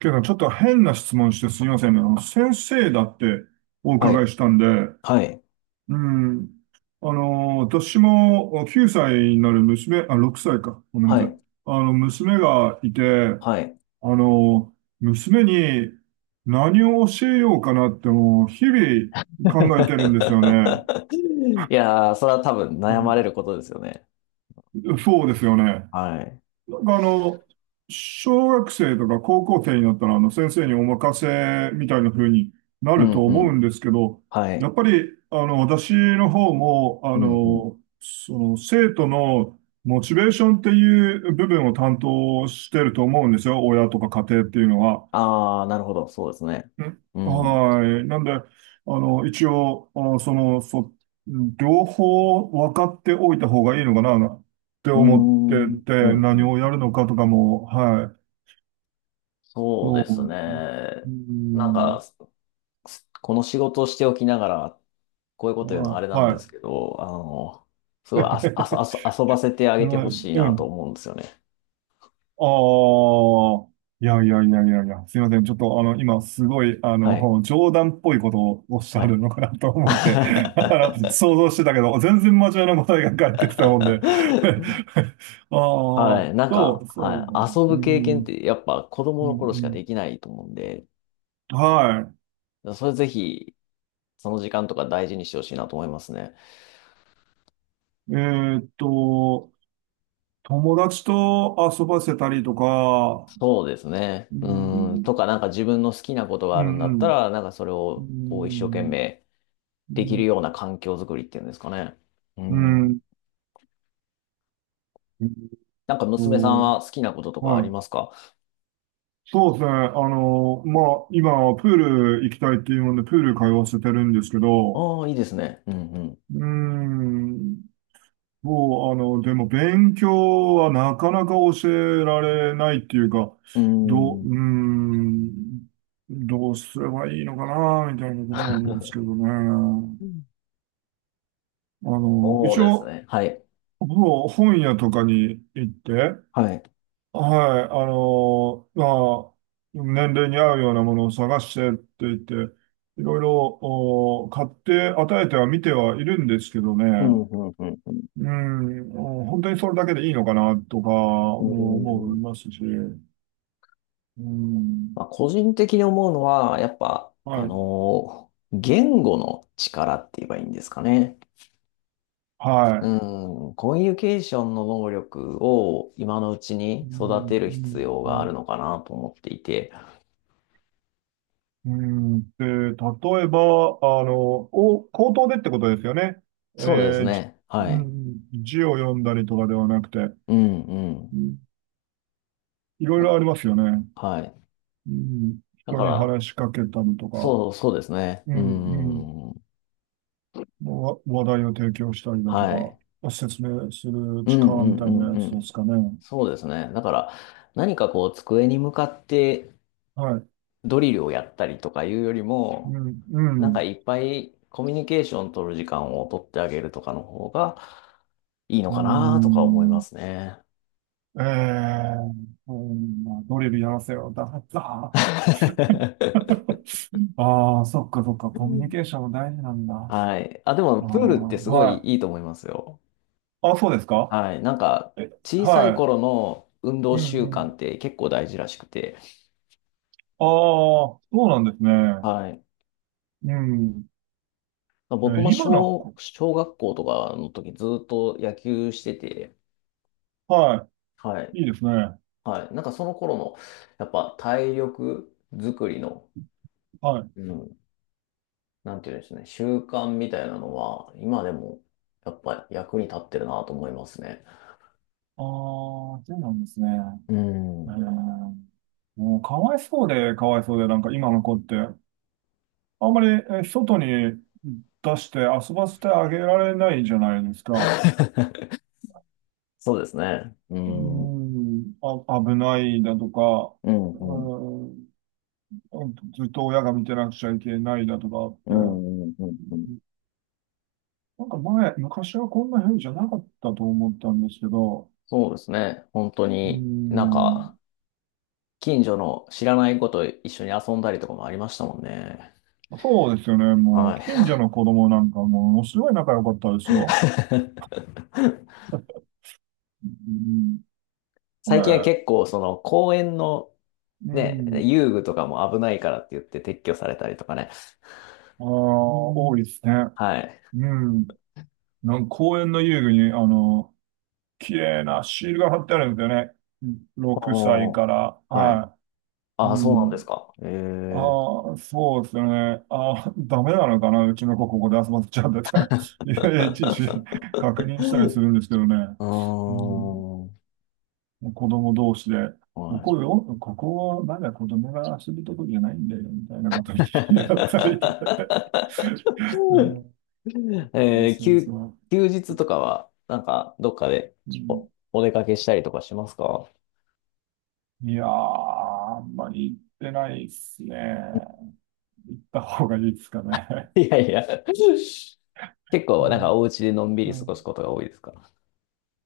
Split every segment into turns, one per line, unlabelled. けど、ちょっと変な質問してすみませんね。先生だってお
は
伺
い、
いしたんで、
はい、
うん。私も9歳になる娘、あ、6歳か。ごめん
は
なさい。
い、
娘がいて、
はい。
あの、娘に何を教えようかなってもう日々考えてるんですよね。
いやー、それは多分
う
悩まれ
ん、
ることですよね。
そうですよね。な
はい。
んかあの、小学生とか高校生になったら、先生にお任せみたいな風にな
う
る
ん、
と
う
思う
ん。
んですけど、
は
や
い。
っぱり、私の方も、
うん、うん。
生徒のモチベーションっていう部分を担当してると思うんですよ。親とか家庭っていうのは。
あー、なるほど。そうですね。
うん、
うん。う
はい。なんで、一応、両方分かっておいた方がいいのかなって
ー
思って
ん、うん、う
て、何を
ん。
やるのかとかも、はい。
そう
そ
ですね。
う。う
なん
ん。
か、この仕事をしておきながら、こういうこと言うのは
は
あれ
い。
なんで
は
すけ
い。
ど、すごいあそ、あそ、あそ、遊ばせてあげて
は
ほしい
い、う
なと
ん。
思うんですよね。
ああ、いやいやいやいやいや、すいません。ちょっと今すごい、
はい。
冗談っぽいことをおっし
は
ゃ
い。
るのかなと思って、想像してたけど、全然真面目な答えが返ってきたもんで。あ
は
あ、
い。なん
そ
か、
う、そうね。
はい。遊
う
ぶ経験っ
ん、
てやっぱ子
う
供の頃しか
ん、
できないと思うんで、
うん。は
それぜひ、その時間とか大事にしてほしいなと思いますね。
い。えーっと、友達と遊ばせたりとか、
そうですね。
う
うん。
ん、
とか、なんか自分の好きなことがあ
う
るんだった
ん、
ら、なんかそれ
う
をこう一生懸
ん、
命
う
できる
ん、
ような環境づくりっていうんですかね。う
うん、う
ん。
ん、えーっ
なんか娘さんは好
と、
きなこととかあ
は
り
い、
ますか？
そうですね。今、プール行きたいっていうもんで、プール通わせてるんですけ
あ
ど、
あー、いいですね。うんうん。
うーん、もう、でも、勉強はなかなか教えられないっていうか、
う
どう、
ん。
うーん、どうすればいいのかな、みたいなところなんですけどね。
うんそ
一
うです
応、
ね。はい。
ほぼ本屋とかに行って、
はい。
はい、年齢に合うようなものを探してって言って、いろいろお買って与えては見てはいるんですけど
う
ね、
ん、うん、うん、うん。
うん、お本当にそれだけでいいのかなとか
う
も思い
ん
ますし、うん、
まあ、個人的に思うのは、やっぱ、
はい、
言語の力って言えばいいんですかね。
はい。
うん、コミュニケーションの能力を今のうち
う
に育
ん
てる必要
う
がある
ん
のかなと思っていて。
うんで、例えば、お、口頭でってことですよね。
そうです
えーじ、
ね。は
う
い。
ん、字を読んだりとかではなくて、
うん、う
う
ん。
ん、いろい
な
ろありますよね。
はい。
うん、
だ
人
か
に
ら、
話しかけたりとか、
そう、そうですね。
うん、
う
うん、
ん、
わ話題を提供したりだと
は
か、
い。
説明する
うん、う
力み
ん、
た
う
い
ん、
なや
う
つで
ん。
すかね。
そうですね。だから、何かこう、机に向かって
はい。
ドリルをやったりとかいうより
う
も、
ん、う
なんか
ん、
いっぱいコミュニケーション取る時間を取ってあげるとかの方がいいの
う
かなとか思いま
ん。
すね。
ええー、うん、まあ、ドリルやらせよ。だった。ああ、そっかそっか。
う
コミュニケー
ん。
ションも大事なんだ。あ
はい。あ、でも、
あ、
プールってすごい
はい。
いいと思いますよ。
あ、そうですか。
はい。なんか、
え、
小さい
は
頃の運
い。
動
うん、
習
う
慣
ん。
って結構大事らしくて。
ああ、そうなんですね。
はい。
うん。え
僕
ー
も
今の
小、
こ、
小学校とかの時ずっと野球してて。
は
はい。
い。いいですね。
はい。なんかその頃の、やっぱ体力作りの、
はい。
う
あ
んなんていうんですね、習慣みたいなのは、今でも、やっぱり役に立ってるなと思いますね。
あ、そうなんですね。
う
え
ん。
ー、もうかわいそうで、かわいそうで、なんか今の子って、あんまり外に出して遊ばせてあげられないじゃないですか。
そうですね。う
うー
ん。うん、
ん、あ、危ないだとか、
う
う
ん。
ーん、ずっと親が見てなくちゃいけないだとかっ
う
て、
ん、うん、うん。うん
なんか前、昔はこんな風じゃなかったと思ったんですけど、
そうですね。本当
うー
に、なんか、
ん、
近所の知らない子と一緒に遊んだりとかもありましたもんね。
そうですよね。も
は
う、
い。
近所の子供なんかものすごい仲良かったですよ。うん。こ
最近は
れ、
結構、その、公園の、
う
ね、
ん。
遊具とかも危ないからって言って撤去されたりとかね。
ああ、多いですね。
はい。
うん。なんか公園の遊具に、綺麗なシールが貼ってあるんですよね。うん、6歳
おー。
から。
はい。
はい。
ああ、
う
そうなんです
ん。
か。ええ
ああ、そうですよね。ああ、ダメなのかな。うちの子ここで遊ばせちゃうんだったり いやいや、いちいち確認したりするんですけどね。
あー、
うん。
は
子供同士で、こ
い。
こよ、ここはまだ子供が遊ぶとこじゃないんだよ、みたいなこと言い合ったり。うん、
えー
そう
休、
そう。
休日とかは、なんか、どっかで
う
お、
ん、
お出かけしたりとかしますか？
いやー、あんまり行ってないっすね。行った方がいいですか ね。
いやいや。結
う
構、なんか、
ん、
お家でのんびり
う
過ごす
ん、
ことが多いですか？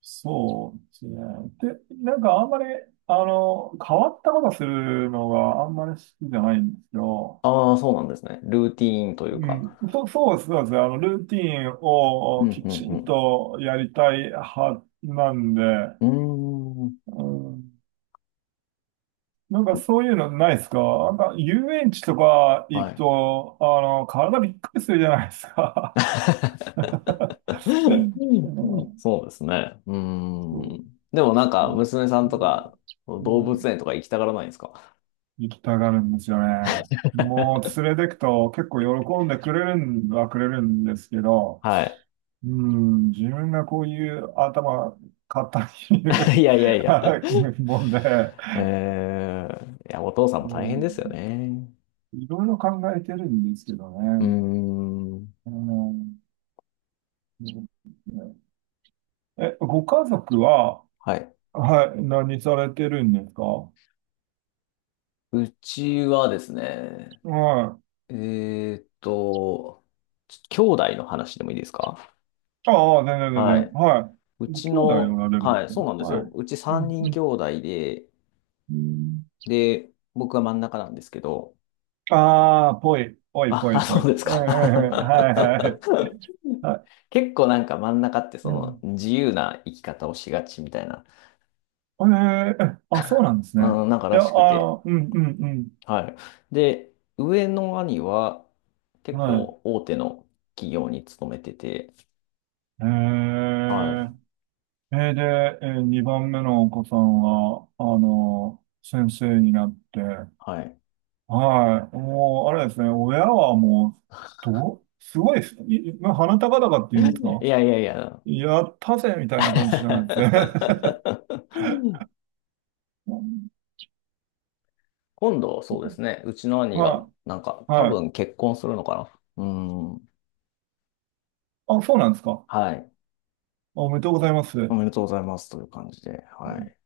そうですね。で、なんかあんまり、変わったことするのがあんまり好きじゃないんですよ。
ああー、そうなんですね。ルーティーンという
う
か。
ん、そ、そうです、そうです。ルーティン
うん、
をき
う
ちん
ん、
とやりたい派なんで、
うん。うーん、
うん、なんかそういうのないですか。なんか遊園地とか行
は
く
い。
と、体びっくりするじゃないですか。うん、
そうですね。うー
そ
ん。でもなん
う、
か、
まう
娘さんと
ん
か、
う
動物
ん
園とか行きたがらないんですか？
行きたがるんですよね。も う連れてくと結構喜んでくれるんはくれるんですけど、
はい。
うん、自分がこういう頭、硬い
いやいやいや。
もんで、
いや、お父さんも
う
大変ですよ
ん、
ね。
いろいろ考えてるんですけどね。
うーん。
うん、え、ご家族は、
はい。
はい、何されてるんですか。は
うちはですね、
い。
えーっと、兄弟の話でもいいですか？
ああ、全然全
は
然。
い。
は
う
い。ご
ち
兄弟お
の、
られるん
は
で
い、
すね。
そうなんです
はい。
よ。うち
う
3
ん、う
人
ん、
兄弟で、
うん。
で、僕は真ん中なんですけど、
ああ、ぽい、ぽい、
あ、
ぽ
あ
い、ぽ
そ
い。
うです
ええ、ええ、
か。
はい、はい、は
結構なんか真ん中ってそ
い。
の自由な生き方をしがちみたいな
ええ、え、あ、そうなんですね。
うん、なんか
い
ら
や、
しくて。
うん、うん、
はい。で、上の兄は
うん。
結
は
構
い。
大手の企業に勤めてて、
ええ、
はい。
えーで、えー、2番目のお子さんは、先生になって、
はい。
はい。もう、あれですね、親はもう、すごいですね、まあ鼻高々っていうんです
い
か、
やいやいや。
やったぜみたいな感じじゃないですね。
今度、そうですね。うちの兄が、
は
なんか、
い。
多
はい。
分結婚するのかな。うん。
あ、そうなんですか。
はい。
おめでとうございます。
お
う
めでとうございますという感じで。は
ん、
い。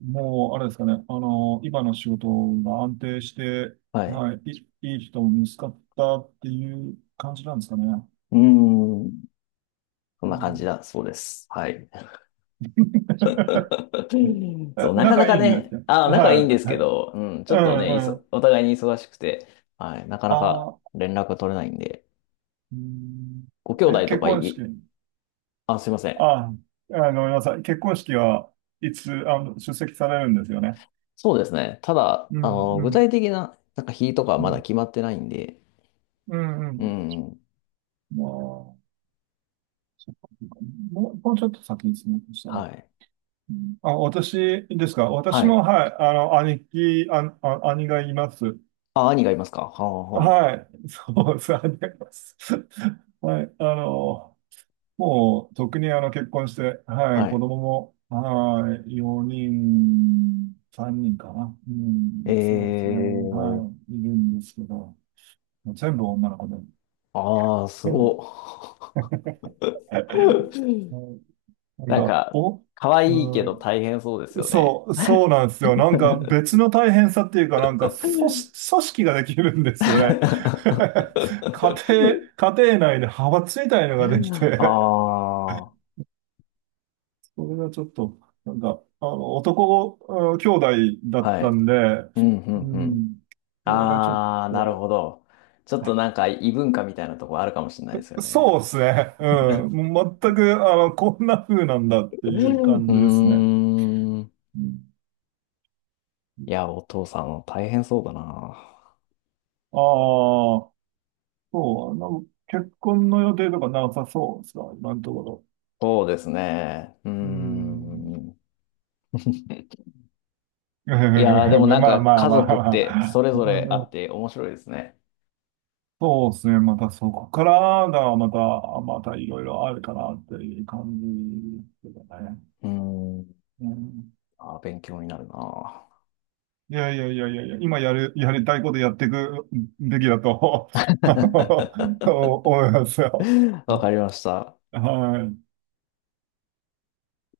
もう、あれですかね。今の仕事が安定して、
はい。
はい、いい人も見つかったっていう感じなんですかね。
うん。そん
う
な感じ
ん。
だ。そうです。はい。そう、なかな
仲
か
いいんです
ね、
ね。
あ、仲いいんで
は
す
い。は
け
い、
ど、うん、ち
う
ょっとね、
ん、うん。
お互いに忙しくて、はい、なかなか
あー、
連絡が取れないんで、
うん、
ご兄
え、
弟と
結
か
婚式。
あ、すいません。
あー、ごめんなさい。結婚式はいつ、出席されるんですよね。
そうですね。ただ、
うん、う
具
ん、
体的な、なんか日とかは
う
まだ
ん、
決まってないんで、
うん、う
う
ん。
ん、
まあ、そっかそっか、もう、もうちょっと先ですね。そした
は
ら。
い、
あ、私ですか。私
はい。
も、はい、あの、兄貴、あ、あ、兄がいます。
あ、兄がいますか。はあ、は
はい。そう、兄がいます。はい、もう、特に結婚して、は
あ、
い、
は
子
い。
供も、はい、4人、3人かな。う
え
ん、そうですね。
ー、
はい、いるんですけど、全部女の子で。
ああ、す
う
ご
ん、
っ。うん
なん
なん
か、
か、
お、
可愛いけ
う
ど大変そうです
ん、
よね。
そう、そうなんですよ。なんか別の大変さっていうか、なんか組織ができるんですよね。家庭内で派閥みたいの
あ
ができて、
あ、
それがちょっと、なんか、男、うん、兄弟だっ
は
た
い。
んで、
うん、う
う
ん、うん。
ん、それがちょっ
ああ、なる
と、
ほど。ちょっとなんか異文化みたいなとこあるかもしれないですよ
そ
ね。
うですね。うん。もう全く、こんな風なんだって
う
いう
ん。う
感じですね。
ーん。
うん、
いや、お父さん大変そうだな。
ああ、そう、なんか結婚の予定とかなさそうですか、今のところ。
そうですね。うー
うん。
ん。いやー、でもなん
ま
か
あまあ
家
ま
族
あ
っ
ま
てそ
あ。
れ
う
ぞれあ
ん、う
っ
ん、
て面白いですね。
そうですね。またそこからがまた、またいろいろあるかなっていう感じですけどね。
うーん。
うん、
あー、勉強になるな。
いやいやいやいやいや、今やる、やりたいことやっていくべきだと 思いますよ。
わかりました。
はい。